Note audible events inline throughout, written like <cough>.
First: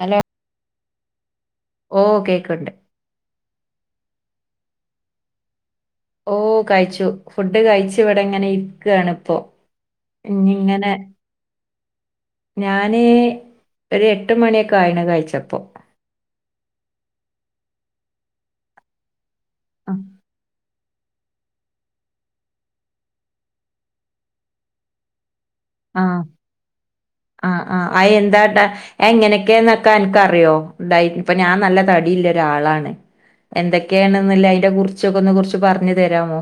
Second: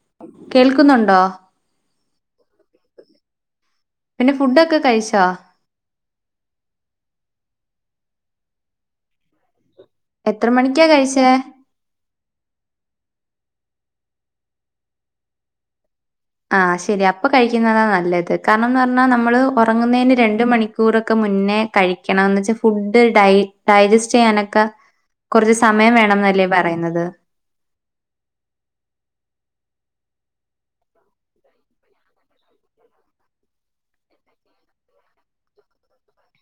Hello ക്കുന്നുണ്ടോ ഓ കേക്കണ്ട് പിന്നെ ഫുഡൊക്കെ കഴിച്ചോ ഓ കഴിച്ചു ഫുഡ് കഴിച്ച് ഇവിടെ ഇങ്ങനെ ഇരിക്കാണ് ഇപ്പൊ എത്ര മണിക്കാ കഴിച്ചേ ഞാന് ഒരു എട്ടുമണിയൊക്കെ ആയണ് കഴിച്ചപ്പോ ആ ശെരി അപ്പൊ കഴിക്കുന്നതാ നല്ലത് കാരണമെന്ന് പറഞ്ഞാ നമ്മള് ആ ഉറങ്ങുന്നതിന് രണ്ട് മണിക്കൂ ക്കൂറൊക്കെ മുന്നേ കഴിക്കണം എന്നുവച്ചാ ഫുഡ് ഡൈ ഡൈജസ്റ്റ് ചെയ്യാനൊക്കെ കുറച്ച് സമയം ആ വേണം എന്നല്ലേ പറയുന്നത് ആ ആ അ എന്താട്ടാ എങ്ങനെയൊക്കെന്ന് ക്ക എനിക്കറിയോ ഇതായി ഇപ്പൊ ഞാൻ നല്ല തടിയില്ല ഒരാളാണ് എന്തൊക്കെയണെന്നില്ല അതിനെ കുറിച്ചൊക്ക ഒന്ന് കുറിച്ച് പറഞ്ഞു തരാമോ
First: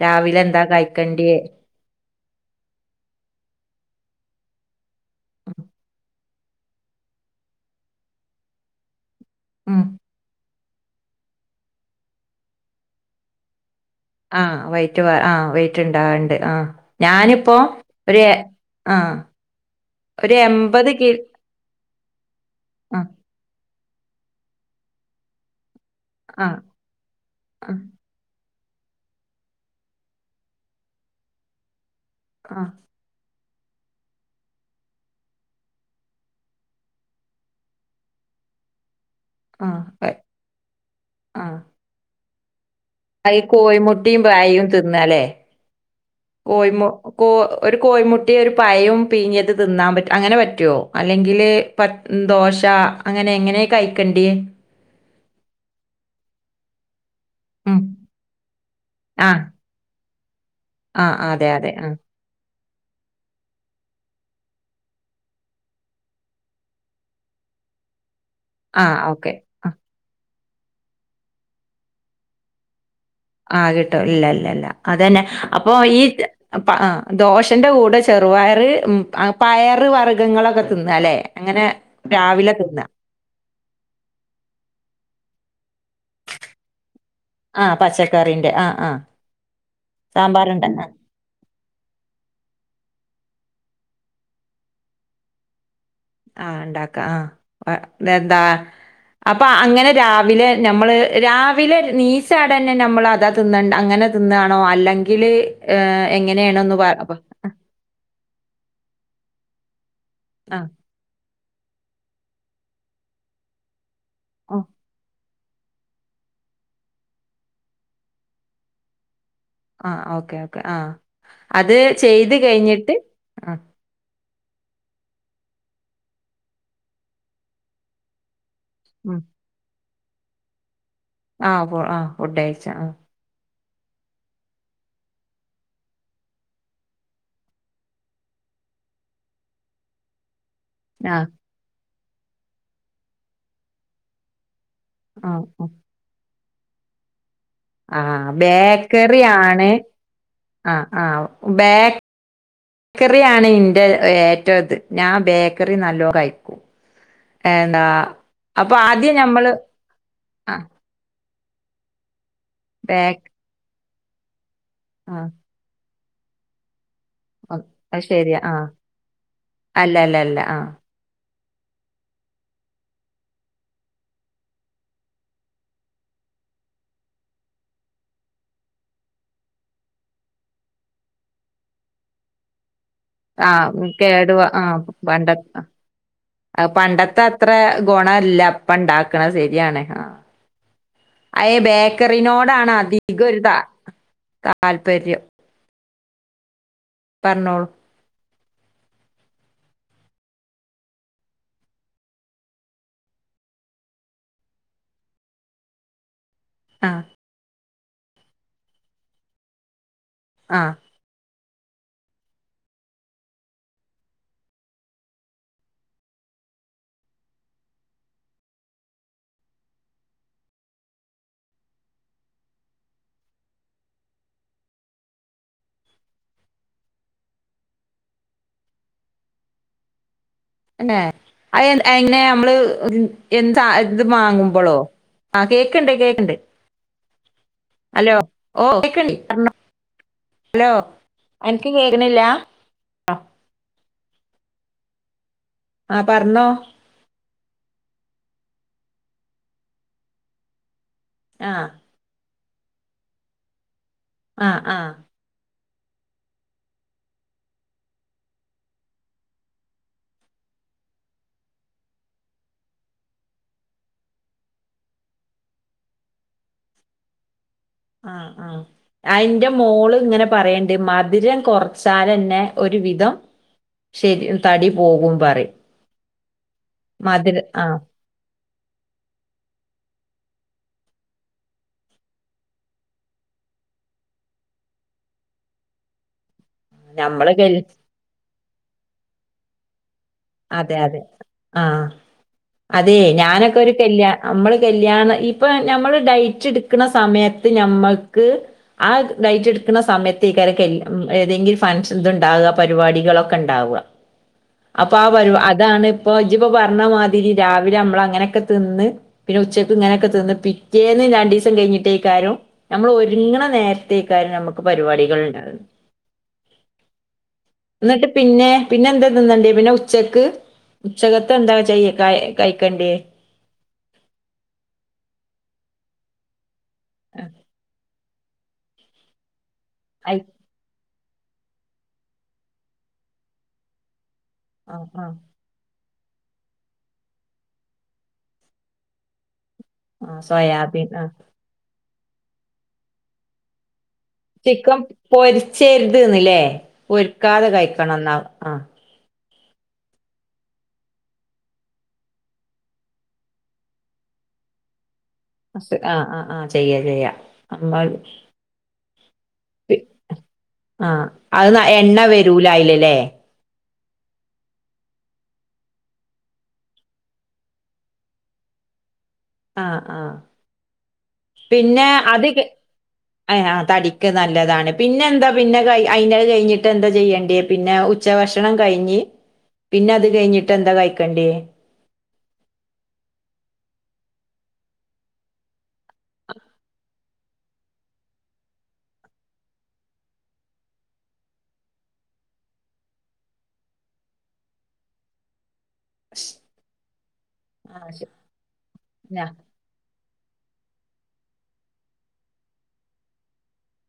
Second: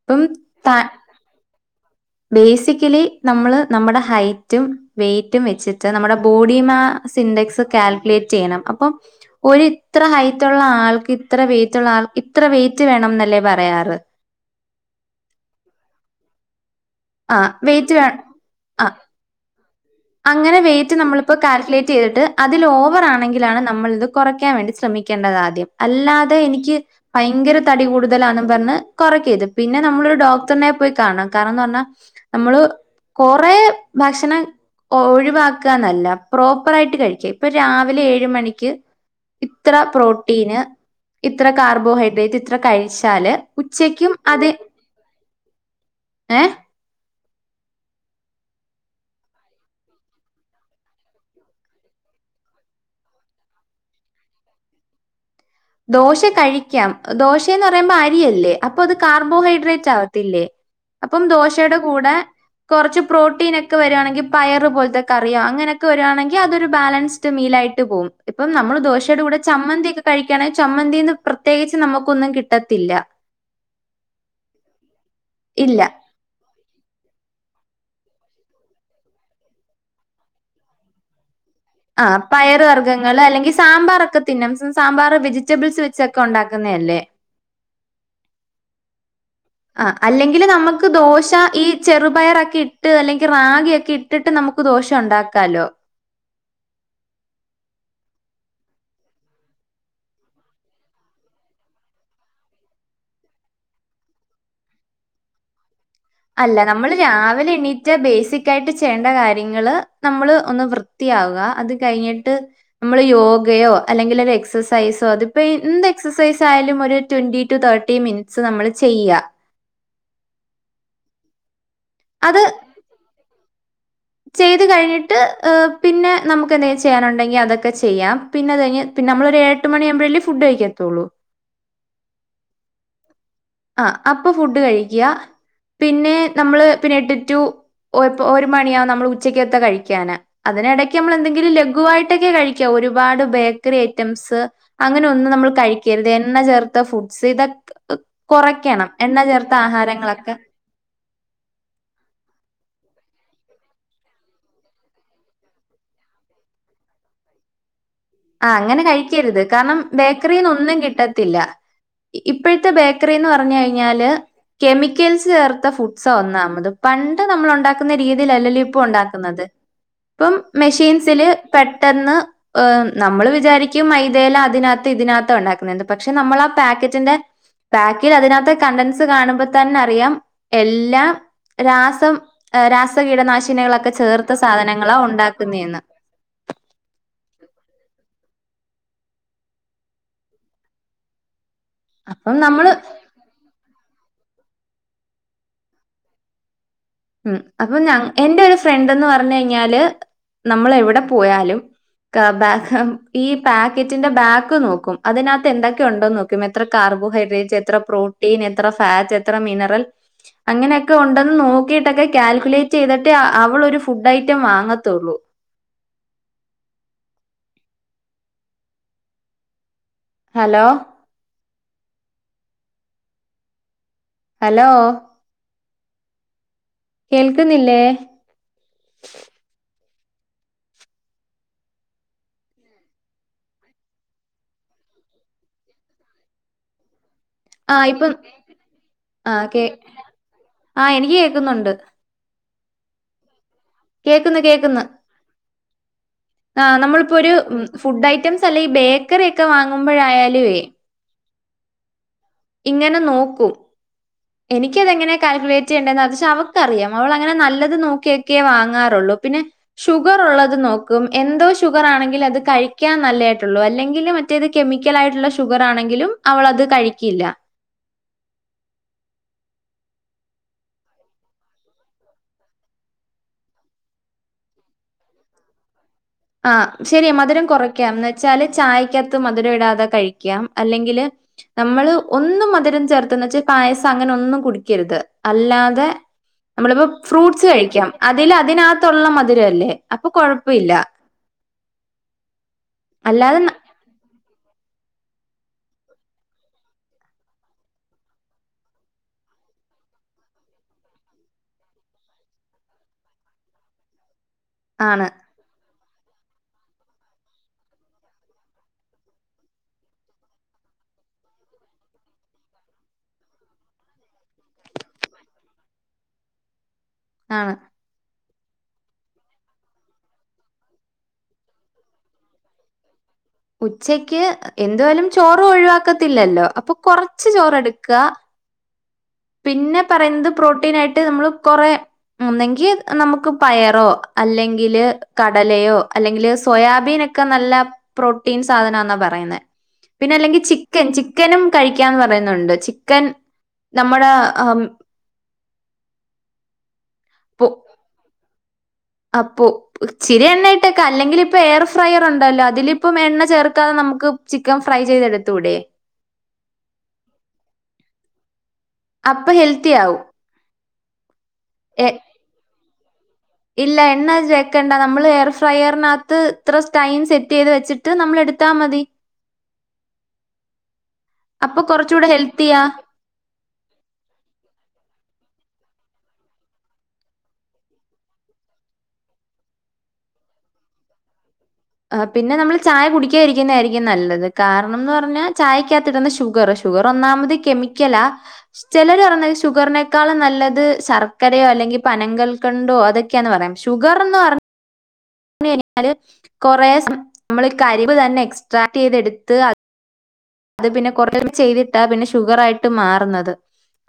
അപ്പം രാവിലെ എന്താ കഴിക്കണ്ടിയേ ബേസിക്കലി നമ്മള് നമ്മുടെ ഹൈറ്റും വെയ്റ്റും വെച്ചിട്ട് നമ്മുടെ ബോഡി മാ സിന്റക്സ് കാൽക്കുലേറ്റ് ചെയ്യണം അപ്പൊ ഒരു ഉം ഇത്ര ഹൈറ്റ് ള്ള ആൾക്ക് ഇത്ര വെയ്റ്റ്ള്ള ആൾക്ക് ഇത്ര വെയിറ്റ് വേണം എന്നല്ലേ പറയാറ് ആ വൈറ്റ് ആ വെയ്റ്റ് ഉണ്ടാവണ്ട് ആ ആ ഞാനിപ്പോ വെയിറ്റ് ഒരു എ- ആ ഒരു അങ്ങനെ എൺപത് വെയിറ്റ് കിലോ നമ്മളിപ്പോ കാൽക്കുലേറ്റ് ചെയ്തിട്ട് അതിൽ ആ ഓവർ ആണെങ്കിലാണ് നമ്മള് ഇത് കുറയ്ക്കാൻ വേണ്ടി ശ്രമിക്കേണ്ടത് ആദ്യം അല്ലാതെ ആ എനിക്ക് ഭയങ്കര ആ തടികൂടുതലാണ് പറഞ്ഞു കുറക്കരുത് പിന്നെ നമ്മള് ഒരു ഡോക്ടറിനെ പോയി കാണുക കാരണംന്ന് പറഞ്ഞ നമ്മള് ആഹ് കൊ കൊറേ ഭക്ഷണം ഒഴിവാക്കാനല്ല പ്രോപ്പർ ആയിട്ട് കഴിക്കുക ഇപ്പൊ രാവിലെ ഏഴ് മണിക്ക് ഇത്ര ആഹ് പ്രോട്ടീന് ഇത്ര ആഹ് കാർബോഹൈഡ്രേറ്റ് ഇത്ര കഴി ഈ കോഴി മുട്ടയും ബായും തിന്നല്ലേ ഏഹ് കോഴി മു കോ ഒരു കോയിമുട്ടയും ഒരു പയവും പീഞ്ഞത് തിന്നാൻ പറ്റ അങ്ങനെ പറ്റുവോ അല്ലെങ്കില് പ ദോശ അങ്ങനെ എങ്ങനെയ കഴിക്കണ്ടിയേ ദോശ കഴിക്കാം ദോശയന്ന് ഉം പറയുമ്പോ അരിയല്ലേ അപ്പൊ അത് ആഹ് കാർബോഹൈഡ്രേറ്റ് ആണ് ത്തില്ലേ ആഹ് അപ്പം അതെ അതെ ദോശയുടെ ആഹ് കൂടെ കുറച്ച് പ്രോട്ടീൻ ഒക്കെ വരുവാണെക്കി പയറ് പോലത്തെ കറിയോ അങ്ങനെയൊക്കെ വരുവാണെങ്കിൽ അതൊരു ബാലൻസ്ഡ് മീൽആയി ട്ട് പോവും ഇപ്പം നമ്മൾ ആഹ് ദോശയുടെ ഓക്കെ കൂടെ ആഹ് ചമ്മന്തി ഒക്കെ കഴിക്കുകയാണെങ്കിൽ ചമ്മന്തിന്ന് പ്രത്യേകിച്ച് നമുക്കൊന്നും കിട്ടത്തില്ല ആ കിട്ടോ ഇല്ല ഇല്ല ഇല്ല അതന്നെ അപ്പൊ ഇല്ല. ഈ പ ദോശ ന്റെ കൂടെ ചെറുപയർ പയർ വർഗ്ഗങ്ങളൊക്കെ തിന്ന അല്ലേ അങ്ങനെ ആ രാവിലെ പയർ വർഗങ്ങള് അല്ലെങ്കിൽ സാമ്പാർക്കെ തിന്നം സാമ്പാർ വെജിറ്റബിൾസ് വച്ച് ഉണ്ടാക്കുന്ന അല്ലേ ആഹ് പച്ചക്കറിന്റെ ആഹ് ആഹ് ആ അല്ലെങ്കിൽ സാമ്പാറുണ്ട ആഹ് നമുക്ക് ദോശ ഈ ചെറുപയറൊക്കെ ഇട്ട് അല്ലെങ്കിൽ റാഗിയൊക്കെ ഇട്ടിട്ട് നമുക്ക് ദോശ ഉണ്ടാക്കാലോ ആ ഉണ്ടാക്കാം ആ എന്താ അപ്പൊ അങ്ങനെ രാവിലെ നമ്മള് രാവിലെ നീസാടെ തന്നെ നമ്മൾ അതാ തിന്നണ്ട് അങ്ങനെ തിന്നണോ അല്ലെങ്കിൽ ഏഹ് അല്ല എങ്ങനെയാണോന്ന് പറ നമ്മള് അപ്പൊ രാവിലെ എണ്ണീറ്റ് ബേസിക് ആയിട്ട് ചെയ്യേണ്ട കാര്യങ്ങള് നമ്മള് ഒന്ന് ആഹ് വൃത്തിയാവുക അത് കഴിഞ്ഞിട്ട് നമ്മള് യോഗയോ അല്ലെങ്കിൽ ഒരു ഓഹ് എക്സസൈസോ അത് ഇപ്പൊ എന്ത് എക്സസൈസ് ആയാലും ഒരു ട്വന്റി ടു തേർട്ടി മിനിറ്റ്സ് നമ്മള് ചെയ്യുക ആ ഓക്കെ ഓക്കേ ആ അത് ചെയ്ത് കഴിഞ്ഞിട്ട് ആ ചെയ്തു കഴിഞ്ഞിട്ട് പിന്നെ നമുക്ക് എന്തെങ്കിലും ചെയ്യാനുണ്ടെങ്കിൽ അതൊക്കെ ചെയ്യാം പിന്നെ അത് കഴിഞ്ഞ് പിന്ന നമ്മള് ഒരു എട്ട് മണിയാകുമ്പോഴേ ഫുഡ് കഴിക്കത്തുള്ളൂ ആ ഫ ആ ഫുഡ് കഴിച്ച ആ ആ അപ്പൊ ഫുഡ് കഴിക്ക പിന്നെ നമ്മള് പിന്നെ എട്ട് ടു ഒരു മണിയാവും നമ്മള് ഉച്ചക്കത്തെ കഴിക്കാന് അതിനിടയ്ക്ക് നമ്മൾ ആഹ് എന്തെങ്കിലും ലഘുവായിട്ടൊക്കെ കഴിക്കാം ഒരുപാട് ബേക്കറി ഐറ്റംസ് അങ്ങനെ ഒന്നും നമ്മൾ ആഹ് കഴിക്കരുത് എണ്ണ ചേർത്ത ഫുഡ്സ് ഇതൊക്കെ ആ കുറയ്ക്കണം എണ്ണ ബേക്കറി ചേർത്ത ആണ് ആഹാരങ്ങളൊക്കെ ആ ആ ബേ ബേക്കറിയാണ് ഇന്റെ ഏറ്റവുംത് ഞാൻ ബേക്കറി നല്ലോ കഴിക്കും എന്ന ആ അങ്ങനെ കഴിക്കരുത് കാരണം ബേക്കറിന്ന് ആഹ് ഒന്നും കിട്ടത്തില്ല ഇപ്പോഴത്തെ ബേക്ക് ബേക്കറിന്ന് പറഞ്ഞു കഴിഞ്ഞാല് ആഹ് കെമിക്കൽസ് ചേർത്ത ഫുഡ്സ് ഒന്നാമത പണ്ട് നമ്മൾ അ ഉണ്ടാക്കുന്ന അത് ശരിയാ രീതിയിലല്ല ആ ലോ ഇപ്പ ഉണ്ടാക്കുന്നത് അല്ല അല്ല ഇപ്പം അല്ല ആ മെഷീൻസിൽ പെട്ടെന്ന് നമ്മള് വിചാരിക്കും മൈതേല അതിനകത്ത് ഇതിനകത്ത ഉണ്ടാക്കുന്നുണ്ട് പക്ഷെ നമ്മൾ ആ പാക്കറ്റിന്റെ പാക്കിൽ അതിനകത്തെ കണ്ടൻസ് കാണുമ്പോ തന്നെ അറിയാം എല്ലാം രാസം രാസ ആ കേടു ആ പണ്ട ഉണ്ടാക്കുന്നേന്ന്. പണ്ടത്തെ അത്ര ഗുണല്ല അപ്പ ഇണ്ടാക്കണ ശരിയാണ് അയ അപ്പം നമ്മള് ബേക്കറിനോടാണ് അധികം ഒരു ത താല്പര്യം ഉം പറഞ്ഞോളൂ അപ്പൊ ഞ എന്റെ ഒരു ഫ്രണ്ട്ന്ന് പറഞ്ഞ കഴിഞ്ഞാല് നമ്മൾ എവിടെ പോയാലും ബ ഈ പാക്കറ്റിന്റെ ബാക്ക് നോക്കും അതിനകത്ത് എന്തൊക്കെയ ഉണ്ടോന്ന് നോക്ക എത്ര ആ കാർബോഹൈഡ്രേറ്റ്സ് എത്ര പ്രോട്ടീൻ എത്ര ഫാറ്റ് എത്ര മിനറൽ ആ അങ്ങനെയൊക്കെ ഉണ്ടെന്ന് നോ ൊക്കെ കാൽക്കുലേറ്റ് ചെയ്തിട്ട് അവൾൊ ഒരു ഫുഡ് ഐറ്റം വാങ്ങത്തുള്ളൂ നന്ക്കിൽഓഡ് ഹലോ ഹലോ കേൾക്കുന്നില്ലേ അല്ലെ അ അങ്ങനെ നമ്മള് എന്താ ഇത് വാങ്ങുമ്പോളോ ആഹ് കേക്കണ്ട് കേക്കണ്ട് ആഹ് ഇപ്പം ഹലോ ഓ കേക്ക ആഹ് കേ ഹലോ ആഹ് എനിക്ക് അൻക്ക് കേക്കുന്നുണ്ട്. കേക്കണില്ല കേക്ക്ന്ന് കേക്ക്ന്ന് ആ പറഞ്ഞോ ആഹ് നമ്മളിപ്പോ ഒരു ഫുഡ് ഐറ്റംസ് അല്ലെ ഈ ബേക്കറി ഒക്കെ വാങ്ങുമ്പോഴായാലുവേ ആഹ് ഇങ്ങനെ നോക്കും ആ ആ എനിക്കതെങ്ങനെ കാൽക്കുലേറ്റ് അവക്കറിയാം അവൾ അങ്ങനെ നല്ലത് നോക്കിയൊക്കെ വാങ്ങാറുള്ളൂ പിന്നെ ഷുഗർ ഉള്ളത് നോക്കും എന്തോ ഷുഗർ ആണെങ്കില് അത് കഴിക്കാൻ നല്ലതായിട്ടുള്ളൂ അല്ലെങ്കിൽ മറ്റേത് കെമിക്കൽ ആയിട്ടുള്ള ഷുഗർ ആണെങ്കിലും അവളത് കഴിക്കില്ല ആഹ് ആഹ് അയിന്റെ മോള് ഇങ്ങനെ പറയണ്ട് മധുരം കുറച്ചാലന്നെ ഒരു വിധം ശരി തടി പോകും പറയും ആഹ് ശെരിയാ മധുരം കുറയ്ക്കാംന്ന് വെച്ചാല് ചായക്കാത്ത് മധുരം ഇടാതെ കഴിക്കാം. അല്ലെങ്കില് നമ്മള് ഒന്നും മധുരം ചേർത്ത് ന്ന്ച്ചാ പായസം അങ്ങനെ ഒന്നും കുടിക്കരുത്. അല്ലാതെ നമ്മളിപ്പോ നമ്മള് ഫ്രൂട്ട്സ് കൽ കഴിക്കാം. അതില് അതിനാത്തൊള്ള മധിരല്ലേ? അപ്പൊ കൊഴപ്പ ഇല്ല. അതെ അതെ ആഹ് അതെ അല്ലാതെ ഞാനൊക്കെ ഒരു കല്യാ നമ്മള് കല് ല്യാണ ഇപ്പ നമ്മള് ഡൈറ്റ് എടുക്കണ സമയത്ത് നമ്മക്ക് ആ ഡൈറ്റ് എടുക്കണ സമയത്തേക്കായിരി ഏതെങ്കിലും ഫങ്ഷന് ഇതുണ്ടാവുക പരിപാടികളൊക്കെ ഉണ്ടാവുക. ഇപ്പ ആ ആണ് പരിപാ അതാണ് ഇപ്പൊ ഇജ്ജിപ്പോ പറഞ്ഞ മാതിരി രാവിലെ നമ്മളങ്ങനൊക്കെ തിന്ന് പിന്നെ ഉച്ചക്ക് ഇങ്ങനൊക്കെ തിന്ന് പിറ്റേന്ന് രണ്ടീസം കഴിഞ്ഞിട്ടേക്കാരും നമ്മള് ഒരുങ്ങണ നേരത്തേക്കാരും നമുക്ക് പരിപാടികൾ ഉണ്ടാകുന്നു. ആണ്. പിന്നെ പിന്നെ എന്താ തിന്നണ്ടിയെ? പിന്നെ ഉച് ചക്ക് ഉച്ചകത്ത് എന്താ ചെയ്ക? ക കഴിക്കണ്ടിയേ? ഉച്ചയ്ക്ക് എന്തുവായാലും ചോറ് ഒഴിവാക്കത്തില്ലല്ലോ? അപ്പൊ ആ, കൊറച്ച് ചോറെടുക്കുക. പിന്നെ ഐ- പറയുന്നത് പ്രോട്ടീൻ ആയിട്ട് നമ്മള് കൊറ ഒന്നെങ്കി നമുക്ക് പയറോ ആ, അല്ലെങ്കില് ആ, കടലയോ അല്ലെങ്കില് സോയാബീൻ ഒക്കെ നല്ല പ്രോട്ടീൻ സാധനമാന്നാ പറയുന്നെ. ആ, പിന്നെ അല്ലെങ്കി ചിക്കൻ സോയാബീൻ ആ ചിക്കനും കഴിക്കാന്ന് പറയുന്നൊണ്ട്. ചിക്കൻ നമ്മുടെ ആഹ് ചിക്കൻ പൊരിച്ചരുത് എന്നില്ലേ? പൊരിക്കാതെ കഴിക്കണം എന്നാ ആഹ് അപ്പൊ ഇച്ചിരി എണ്ണയിട്ടൊക്കെ അല്ലെങ്കില് ഇപ്പൊ എയർ ഫ്രയർ ഉണ്ടല്ലോ അതിലിപ്പം എണ്ണ ചേർക്കാതെ നമുക്ക് ചിക്കൻ ഫ്രൈ ചെയ്തെടു <unintelligible> ആഹ് ആഹ് ആഹ് ചെയ്യാ ചെയ്യാം. നമ്മള് അപ്പൊ ഹെൽത്തി ആവും. ആഹ് അത് എ എണ്ണ വരൂല അയില് ഇല്ലേ? ഇല്ല എണ്ണ ചേക്കണ്ട. നമ്മള് എയർ ഫ്രയറിനകത്ത് ഇത്ര ടൈം സെറ്റ് ചെയ്ത് വെച്ചിട്ട് നമ്മൾ എടുത്താ മതി ആഹ് ആഹ് അപ്പൊ പിന്നെ കൊറച്ചൂടെ അത് ഹെൽത്തിയാ. തടിക്ക് നല്ലതാണ് പിന്നെ എന്താ പിന്നെ ക അയി കഴിഞ്ഞിട്ട് എന്താ ചെയ്യണ്ടേ പിന്നെ ഉച്ചഭക്ഷണം കഴിഞ്ഞ് പിന്നത് കഴിഞ്ഞിട്ട് എന്താ കഴക്കണ്ടേ പിന്നെ നമ്മൾ ചായ കുടിക്കാത ഇരിക്കുന്നതായിരിക്കും നല്ലത് കാരണംന്ന് പറഞ്ഞാൽ ചായക്കകത്ത് ഇടുന്ന ഷുഗർ ഷുഗറോ ഒന്നാമത് കെമിക്കലാ, ചെലര് പറേന്നത് ഷുഗറിനേക്കാളും നല്ലത് ശക്കരയാ അല്ലെങ്കി പനങ്കൾക്കണ്ടോ അതൊക്കെയാന്ന് പറയാം ഷുഗർന്ന് പറ കൊറെ നമ്മൾ ആഹ് കരിവ് ശ തന്നെ എക്സ്ട്രാക്ട് ഞാ ചെയ്തെടുത്ത് അത് പിന്നെ കുറ ചെയ്തിട്ടാ പിന്നെ ഷുഗറ് ആയിട്ട് മാറുന്നത്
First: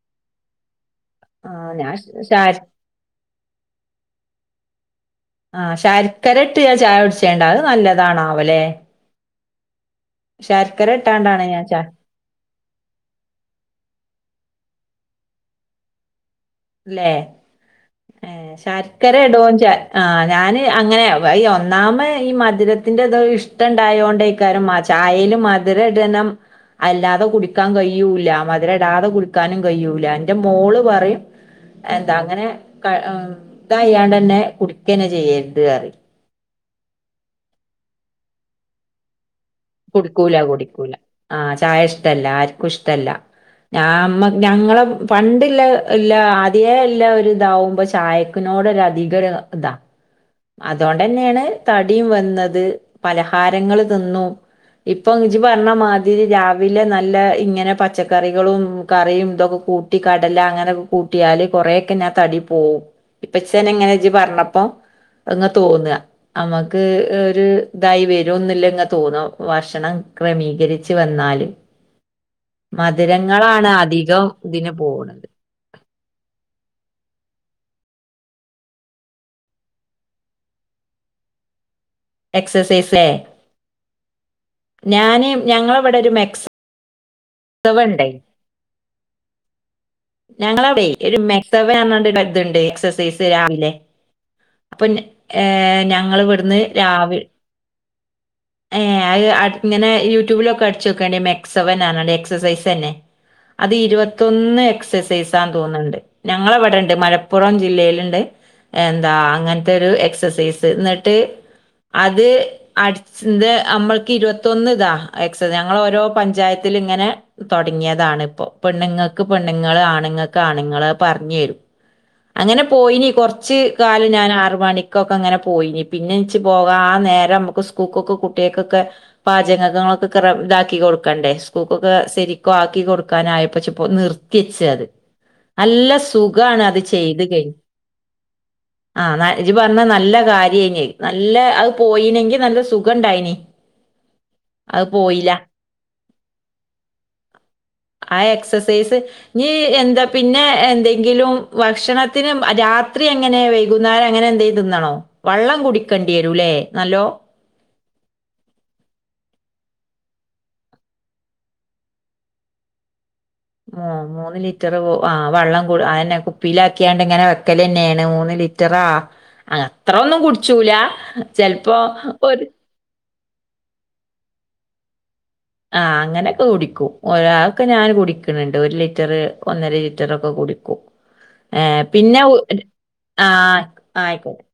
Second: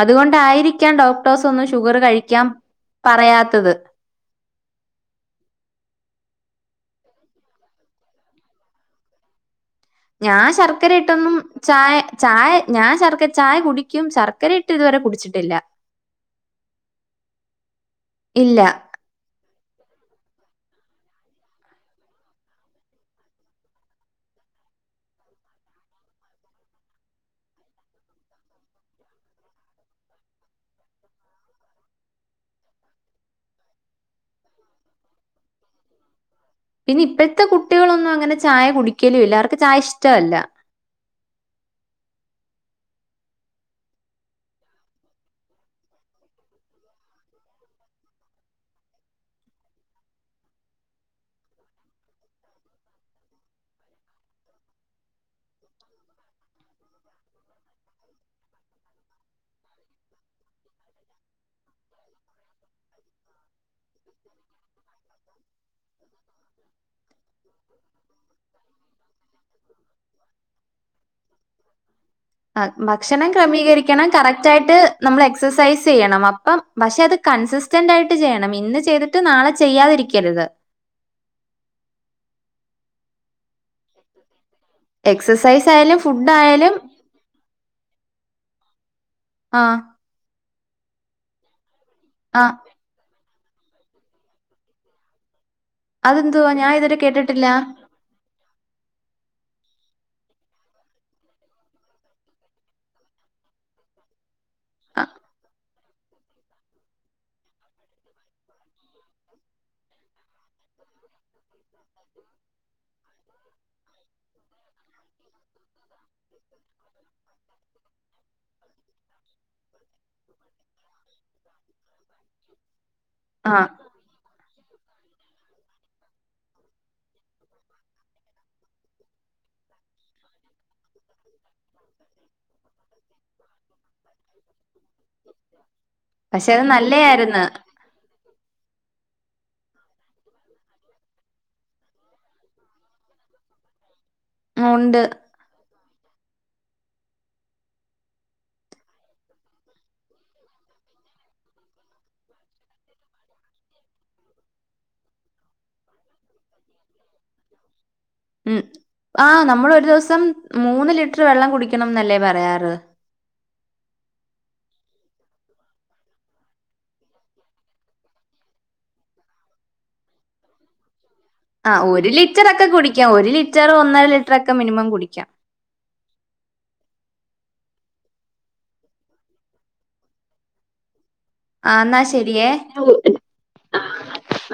അതുകൊണ്ടായിരിക്കും ക്കാൻ ഡോക്ടേഴ്സ് ഒന്നും ആഹ് ഞാൻ ഷുഗർ കഴിക്കാൻ ശാര് പറയാത്തത്. ആ ശർക്കരേ ഇട്ട് ഞാ ചായ കുടിച്ചേണ്ട് അത് നല്ലതാണാവലെ ഞാൻ ശർക്കര ഇട്ടൊന്നും ഇട്ടാണ്ടാണ് ഞാൻ ചാ ചായ ചായ ഞാൻ ശർക്കര ചായ കുടിക്കും ശർക്കര ഇട്ട് ഇതുവരെ കുടിച്ചിട്ടില്ല അല്ലേ ഏ ഇല്ല. ശർക്കരടോ ആ ഞാന് അങ്ങനെ ഈ ഒന്നാമ ഈ മധുരത്തിന്റെത ഇഷ്ടം ഉണ്ടായോണ്ടേക്കാരും ചായൽ മധുരടനം അല്ലാതെ കുടിക്കാൻ കഴിയൂല്ല മധുര ഇടാതെ കുടിക്കാനും കഴിയൂല്ല എറെ മോള് പറയും എന്താ അങ്ങനെ ക ഇതയ്യാണ്ട്ന്നെ കുടിക്കനെ ചെയ്യരുത് കറി പിന്നെ ഇപ്പഴത്തെ കുട്ടികളൊന്നും അങ്ങനെ ചായ കുടിക്കല ഇല്ല അവർക്ക് ചായ ഇഷ്ടമല്ല. കുടിക്കൂല കുടിക്കൂല ആഹ ചായ ഇഷ്ടമല്ല ആർക്കും ഇഷ്ടല്ല ഞമ്മ ഞങ്ങളെ പണ്ടില്ല ഇല്ല അതേ എല്ല ഒരു ഇതാവുമ്പോ ചായക്കനോ നടെ രാതിീകര ഇതാ അതുകൊണ്ട് തന്നെയാണ് തടിയും വന്നത് പലഹാരങ്ങ തിന്നും ഇപ്പൊ ഇചി പറഞ്ഞ മാതിരി രാവിലെ നല്ല ഇങ്ങനെ പച്ചക്കറികളും കറിയും ഇതൊക്കെ കൂട്ടി കടല അങ്ങനെയൊക്കെ കൂട്ടിയാല് കൊറേൊക്കെ ഞാൻ തടി പോകവും ഇപ്പച്ചൻ എങ്ങനെ ചജ പറഞ്ഞപ്പോ അങ്ങ് തോന്നുക നമുക്ക് ഒരു ഇതായി വരമന്നില്ലങ്ങങ് തോന്നും ഭക്ഷണം ക്രമീകരിച്ച് വന്നാൽ നാല് ആ ഭക്ഷണം ക്രമീകരിക്കണം കറക്റ്റ് ഇതിന് ആയിട്ട് നമ്മൾ പോണത് എക്സസൈസ് ചെയ്യണം അപ്പം പക്ഷെ അത് കൺസിസ്റ്റന്റ് ആയിട്ട് ചെയ്യണം ഇന്ന് ചെയ്തിട്ട് നാളെ ചെയ്യാതിരിക്കരുത് എക്സസൈസ് എക്സസൈസ് ആയാലും ഫുഡ ആയാലും ചെവണ്ടൈ ആഹ ഞങ്ങളവിടെ ഒരു മെക്സവ് ആഹ്. ഇതുണ്ട് എക്സസൈസ് രാവിലെ അപ്പൊ ഏർ അതെന്തുവാ ഞങ്ങവിടുന്ന് ഞാൻ ഇതുവരെ രാവ കേട്ടിട്ടില്ല ഏ അത് ഇങ്ങനെ യൂട്യൂബിലൊക്കെ അടിച്ചു വോക്കണ്ട മെക്സെവൻ ആണ എക്സസൈസ് തന്നെ അത് ഇരുപത്തൊന്ന് ആ എക്സസൈസാന്ന് തോന്നുന്നുണ്ട് ഞങ്ങളവിടെണ്ട് മലപ്പുറം ജില്ലയിലുണ്ട് എന്താ അങ്ങനത്തെ ഒരു എക്സസൈസ് എന്നിട്ട് അത് അ ഇത് നമ്മൾക്ക് ഇരുപത്തൊന്ന് ഇതാ എക്സ ഞങ്ങ ഓരോ പഞ്ചായത്തില ഇങ്ങനെ തുടങ്ങിയതാ ഇപ്പൊ പെണ്ണുങ്ങൾക്ക് പെണ്ണുങ്ങൾ ആണുങ്ങൾക്ക് ആണുങ്ങ പറഞ്ഞു തരും അങ്ങനെ പോയിനി ആ കുറച്ച് കാലം ഞാൻ ആറ മണിക്കൊക്കെ അങ്ങനെ പോയിനി പിന്നെ എച്ച് പോക ആ നേരം നമുക്ക് സ്കൂൾക്കൊക്കെ കുട്ടികൾക്കൊക്കെ പാചകങ്ങളൊക്കെ ഇതാക്കി കൊടുക്കണ്ടേ സ്കൂൾക്കൊക്കെ ശരിക്കും കൊടുക്കാനായപ്പോ അപ്പൊ നിർത്തിച്ച് അത് നല്ല പക്ഷെ സുഖമാണ് അത് ചെയ്ത് നല്ലയായിരുന്നു കഴിഞ്ഞ ആ ഇജി പറഞ്ഞ നല്ല കാര്യ നല്ല അത് പോയിനെങ്കി നല്ല സുഖ ഇണ്ടായിനി ഉം, അത് ഉണ്ട് പോയില്ല ആ എക്സസൈസ് നീ എന്താ പിന്നെ എന്തെങ്കിലും ഭക്ഷണത്തിനന് രാത്രി അങ്ങനെ വൈകുന്നേരം അങ്ങനെ എന്ത ചെയ തിന്നണോ വെള്ളം കുടിക്കേണ്ടി വരൂല്ലേ നല്ലോ ഉം ആഹ നമ്മൾൊ ഒരു ദിവസം മൂന്ന് ലിറ്റർ വെള്ളം കുടിക്കണം എന്നല്ലേ പറയാറ് മ മൂന്ന് ലിറ്റർ ആ് വള്ളം കൂതന്നെ കുപ്പിയില ആാക്കിയാണ്ട് ഇങ്ങനെ വെക്കൽ തന്നെയാണ് മൂന്ന റ്ററാ അ അത്ര ഒന്നും കുടിച്ചൂല ആ ചെലപ്പോ ഒരു ലിറ്ററൊക്കെ കുടിക്കാം ഒരു ലിറ്റർ ഒന്നര ലിറ്ററ ഒക്കെ മിനിമം കുടിക്കാം ആ അങ്ങനെയൊക്കെ കുടിക്കും ഒരാൾൊക്കെ ഞാൻ കുടിക്കണണ്ട് ഒരു ലിറ്ററ് ഒന്നര ലിറ്ററ ഒക്കെ ടിക്ക ഏ ആ എന്നാ പിന്നെ ശരിയേ ആ ആയിക്കോട്ടെ